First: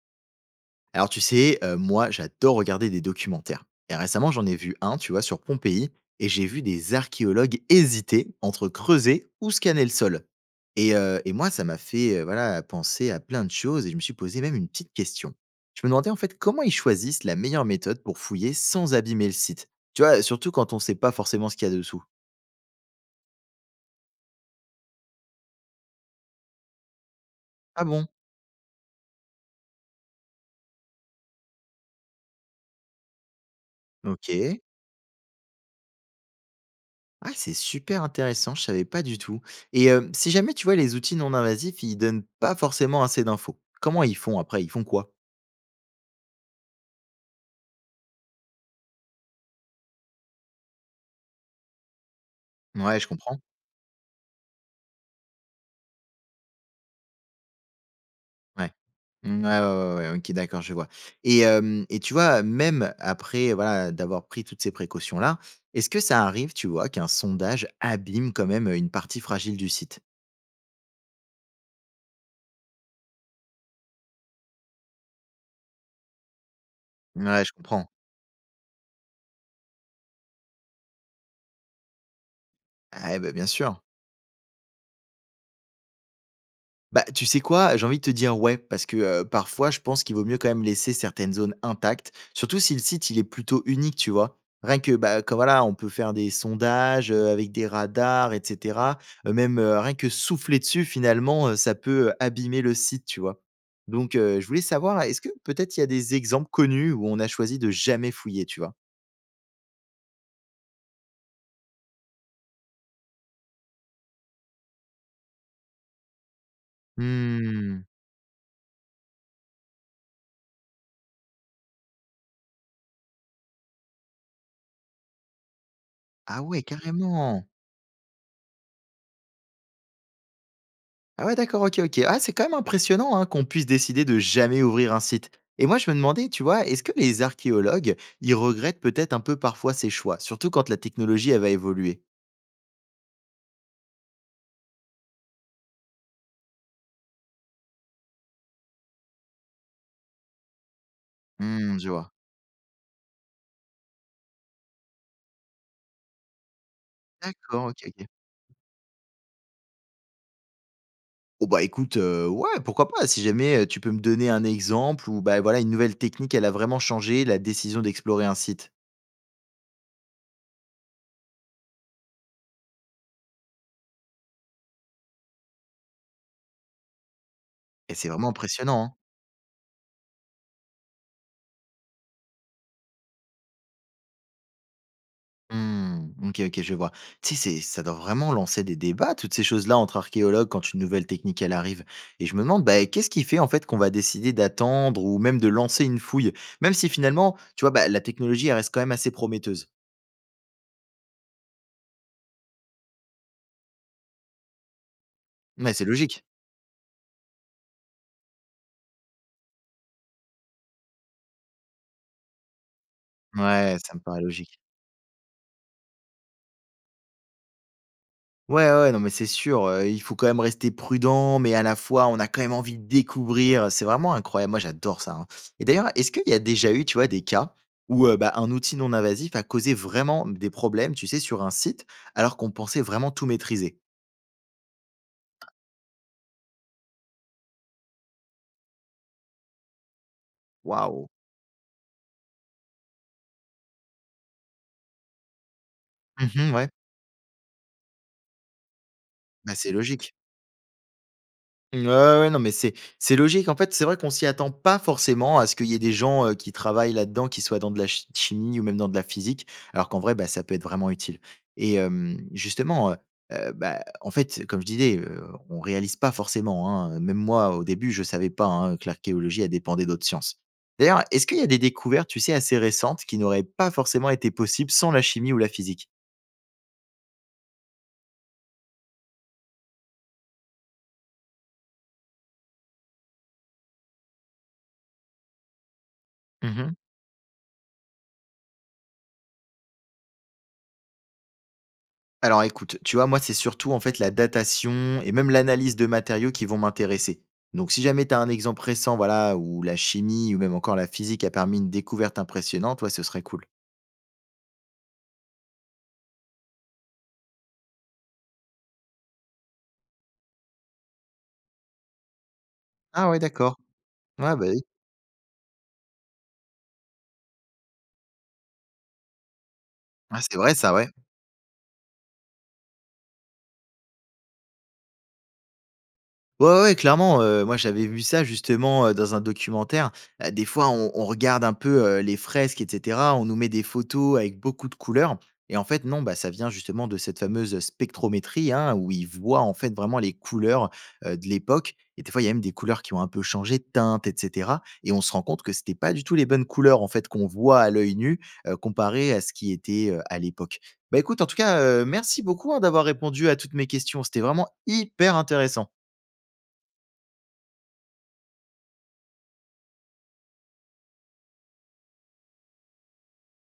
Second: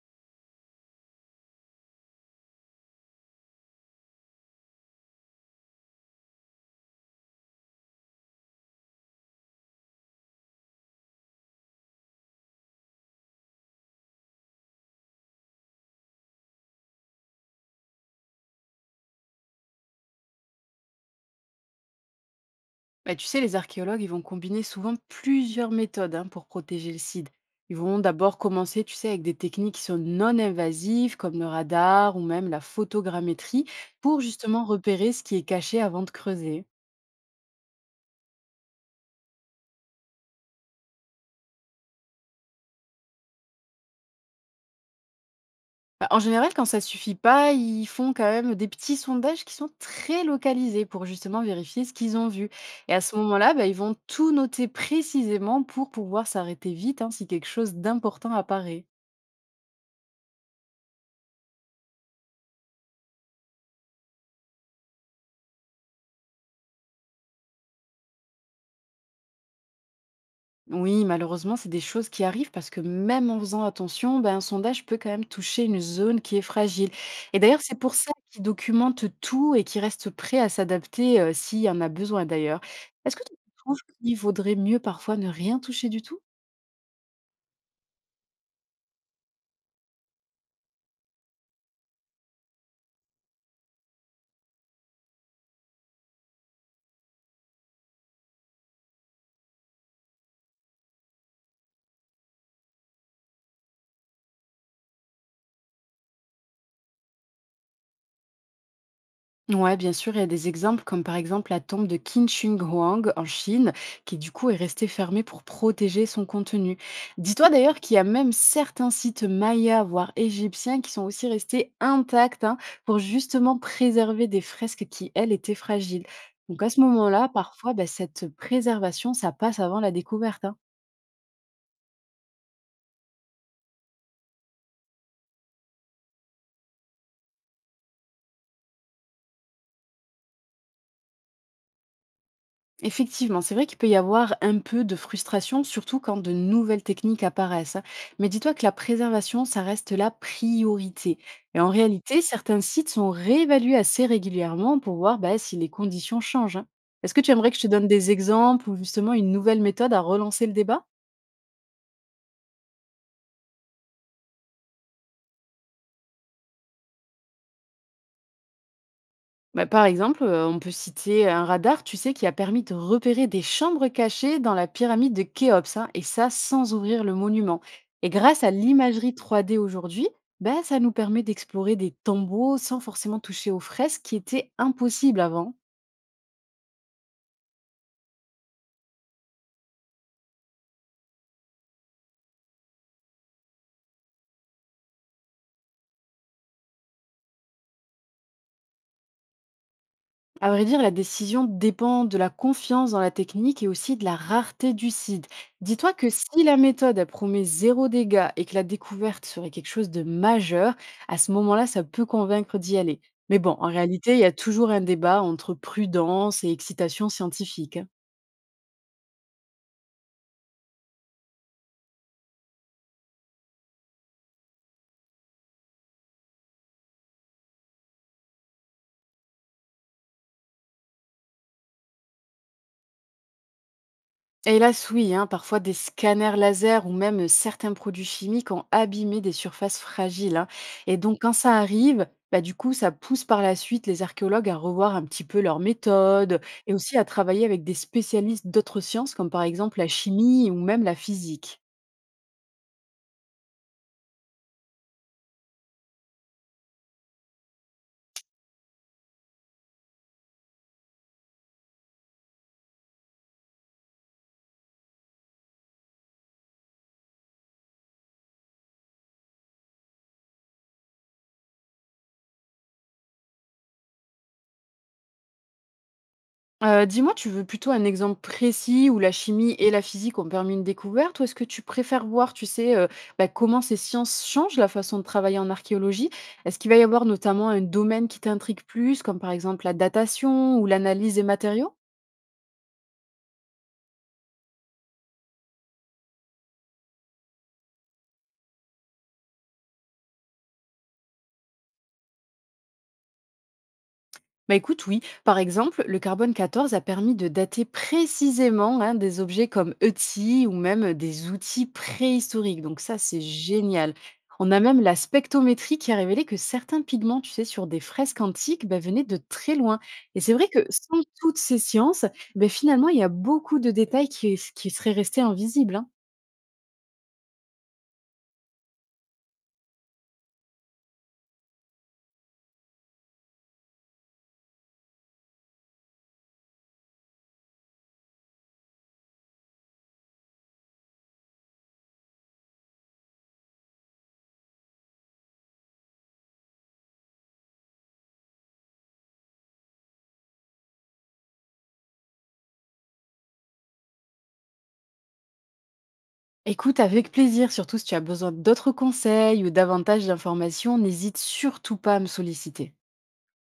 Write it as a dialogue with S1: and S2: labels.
S1: Alors tu sais, moi j'adore regarder des documentaires et récemment j'en ai vu un, tu vois, sur Pompéi et j'ai vu des archéologues hésiter entre creuser ou scanner le sol et moi ça m'a fait, voilà, penser à plein de choses et je me suis posé même une petite question. Je me demandais en fait comment ils choisissent la meilleure méthode pour fouiller sans abîmer le site? Tu vois, surtout quand on ne sait pas forcément ce qu'il y a dessous.
S2: Bah, tu sais, les archéologues, ils vont combiner souvent plusieurs méthodes hein, pour protéger le site. Ils
S1: Ah
S2: vont
S1: bon?
S2: d'abord commencer, tu sais, avec des techniques qui sont non invasives, comme le radar ou même la photogrammétrie, pour
S1: OK.
S2: justement repérer ce qui est caché avant de creuser.
S1: Ah, c'est super intéressant, je savais pas du tout. Et si jamais tu vois les outils non invasifs, ils donnent pas forcément assez d'infos. Comment ils font après? Ils font quoi?
S2: Bah, en général, quand ça suffit pas, ils font quand même des petits sondages qui sont très localisés pour justement vérifier ce qu'ils ont vu. Et
S1: Ouais,
S2: à
S1: je
S2: ce
S1: comprends.
S2: moment-là, bah, ils vont tout noter précisément pour pouvoir s'arrêter vite hein, si quelque chose d'important
S1: Ouais.
S2: apparaît.
S1: Mm, ouais, ouais, ouais, ouais, ok, d'accord, je vois. Et tu vois, même après voilà, d'avoir pris toutes ces précautions-là, est-ce que ça arrive, tu vois, qu'un sondage abîme quand même une partie fragile du site?
S2: Oui, malheureusement, c'est des choses qui arrivent parce que même en faisant attention, ben, un sondage peut quand même toucher une zone qui est fragile. Et
S1: Ouais, je
S2: d'ailleurs, c'est
S1: comprends.
S2: pour ça qu'ils documentent tout et qu'ils restent prêts à s'adapter s'il y en a besoin d'ailleurs. Est-ce
S1: Ah,
S2: que
S1: bah,
S2: tu
S1: bien
S2: trouves
S1: sûr.
S2: qu'il vaudrait mieux parfois ne rien toucher du tout?
S1: Bah, tu sais quoi? J'ai envie de te dire ouais, parce que, parfois, je pense qu'il vaut mieux quand même laisser certaines zones intactes, surtout si le site, il est plutôt unique, tu vois? Rien que, bah, comme voilà, on peut faire des sondages, avec des radars et cetera. Même, rien que souffler dessus finalement, ça peut, abîmer le site, tu vois? Donc, je voulais savoir, est-ce que peut-être il y a des exemples connus où on a choisi de jamais fouiller, tu vois?
S2: Ouais, bien sûr, il y a des exemples comme par exemple la tombe de Qin Huang en Chine, qui du coup est restée fermée pour protéger son contenu. Dis-toi d'ailleurs
S1: Mmh.
S2: qu'il y a même certains sites mayas, voire égyptiens, qui sont aussi restés intacts hein, pour justement préserver des fresques qui, elles, étaient fragiles.
S1: Ah ouais,
S2: Donc à ce moment-là,
S1: carrément!
S2: parfois, bah, cette préservation, ça passe avant la découverte, hein.
S1: Ah ouais, d'accord, OK, OK. Ah, c'est quand même impressionnant, hein, qu'on puisse décider de jamais ouvrir un site. Et moi, je me demandais, tu vois, est-ce que les archéologues, ils regrettent peut-être un peu parfois ces choix, surtout quand la technologie, elle va évoluer?
S2: Effectivement, c'est vrai qu'il peut y avoir un peu de frustration, surtout quand de nouvelles techniques apparaissent, hein. Mais dis-toi que la préservation, ça reste la priorité. Et en
S1: Mmh, je vois.
S2: réalité, certains sites sont réévalués assez régulièrement pour voir bah, si les conditions changent, hein. Est-ce que tu aimerais que je
S1: D'accord,
S2: te
S1: OK,
S2: donne
S1: OK.
S2: des exemples ou justement une nouvelle méthode à relancer le débat?
S1: Oh bah, écoute, ouais, pourquoi pas? Si jamais, tu peux me donner un exemple où, bah, voilà, une nouvelle technique, elle a vraiment changé la décision d'explorer un site.
S2: Bah, par exemple, on peut citer un radar, tu sais, qui a permis de repérer des chambres cachées dans la pyramide de Khéops, hein, et ça sans ouvrir le monument.
S1: Et c'est
S2: Et
S1: vraiment
S2: grâce à
S1: impressionnant, hein.
S2: l'imagerie 3D aujourd'hui, bah, ça nous permet d'explorer des tombeaux sans forcément toucher aux fresques qui étaient impossibles avant.
S1: Mmh. OK, OK, je vois. Tu sais, c'est ça doit vraiment lancer des débats, toutes ces choses-là, entre archéologues quand une nouvelle technique, elle arrive et je me demande, bah, qu'est-ce qui fait, en fait, qu'on va décider d'attendre ou même de lancer une fouille? Même si finalement, tu vois, bah, la technologie, elle reste quand même assez prometteuse.
S2: À vrai dire, la décision dépend de la confiance dans la technique et aussi de la rareté du site.
S1: Ouais, c'est
S2: Dis-toi que
S1: logique.
S2: si la méthode elle promet zéro dégât et que la découverte serait quelque chose de majeur, à ce moment-là, ça peut convaincre d'y aller. Mais bon, en
S1: Ouais, ça me
S2: réalité, il
S1: paraît
S2: y a
S1: logique.
S2: toujours un débat entre prudence et excitation scientifique, hein.
S1: Ouais, ouais, ouais, non, mais c'est sûr, il faut quand même rester prudent, mais à la fois, on a quand même envie de découvrir, c'est vraiment incroyable. Moi, j'adore ça, hein. Et d'ailleurs, est-ce qu'il y a déjà eu, tu vois, des cas où, bah, un outil non invasif a causé vraiment des problèmes, tu sais, sur un site, alors qu'on pensait vraiment tout maîtriser?
S2: Et hélas, oui, hein, parfois des scanners laser ou même certains produits chimiques ont abîmé des surfaces fragiles, hein. Et
S1: Waouh!
S2: donc, quand ça arrive, bah, du coup, ça pousse par la suite les archéologues à revoir un petit peu leurs méthodes
S1: Mmh, ouais,
S2: et aussi à travailler avec des spécialistes d'autres sciences, comme par
S1: bah, c'est
S2: exemple la
S1: logique.
S2: chimie ou même la physique.
S1: Ouais, ouais, ouais, non, mais c'est logique. En fait, c'est vrai qu'on s'y attend pas forcément à ce qu'il y ait des gens, qui travaillent là-dedans, qui soient dans de la ch chimie ou même dans de la physique, alors qu'en vrai, bah, ça peut être vraiment utile et justement, bah, en fait, comme je disais, on réalise pas forcément, hein, même moi, au début, je savais pas, hein, que l'archéologie, elle dépendait d'autres sciences. D'ailleurs, est-ce qu'il y a des découvertes, tu sais, assez récentes qui n'auraient pas forcément été possibles sans la chimie ou la physique?
S2: Dis-moi, tu veux plutôt un exemple précis où la chimie et la physique ont permis une découverte? Ou est-ce que tu préfères voir, tu sais, bah, comment ces sciences changent la façon de travailler en archéologie? Est-ce qu'il
S1: Mmh.
S2: va y avoir notamment un domaine qui t'intrigue plus, comme par exemple la datation ou l'analyse des matériaux?
S1: Alors écoute, tu vois, moi, c'est surtout en fait la datation et même l'analyse de matériaux qui vont m'intéresser. Donc si jamais tu as un exemple récent, voilà, où la chimie ou même encore la physique a permis une découverte impressionnante, ouais, ce serait cool.
S2: Bah écoute, oui. Par exemple, le carbone 14 a permis de dater précisément hein, des objets comme ETI ou même des outils préhistoriques. Donc ça,
S1: Ah ouais,
S2: c'est
S1: d'accord.
S2: génial.
S1: Ouais, bah
S2: On a
S1: oui.
S2: même la spectrométrie qui a révélé que certains pigments, tu sais, sur des fresques antiques, bah, venaient de très loin.
S1: Ah,
S2: Et c'est
S1: c'est
S2: vrai
S1: vrai
S2: que
S1: ça, ouais.
S2: sans toutes ces sciences, bah, finalement, il y a beaucoup de détails qui seraient restés invisibles, hein.
S1: Ouais, ouais, ouais, clairement, moi j'avais vu ça justement, dans un documentaire. Des fois on regarde un peu, les fresques et cetera, on nous met des photos avec beaucoup de couleurs et en fait non, bah, ça vient justement de cette fameuse spectrométrie, hein, où ils voient en fait vraiment les couleurs, de l'époque et des fois il y a même des couleurs qui ont un peu changé de teinte et cetera et on se rend compte que c'était pas du tout les bonnes couleurs en fait qu'on voit à l'œil nu, comparé à ce qui était, à l'époque. Bah, écoute en tout cas, merci beaucoup, hein, d'avoir répondu à toutes mes questions. C'était vraiment hyper intéressant.
S2: Écoute, avec plaisir, surtout si tu as besoin d'autres conseils ou davantage d'informations, n'hésite surtout pas à me solliciter.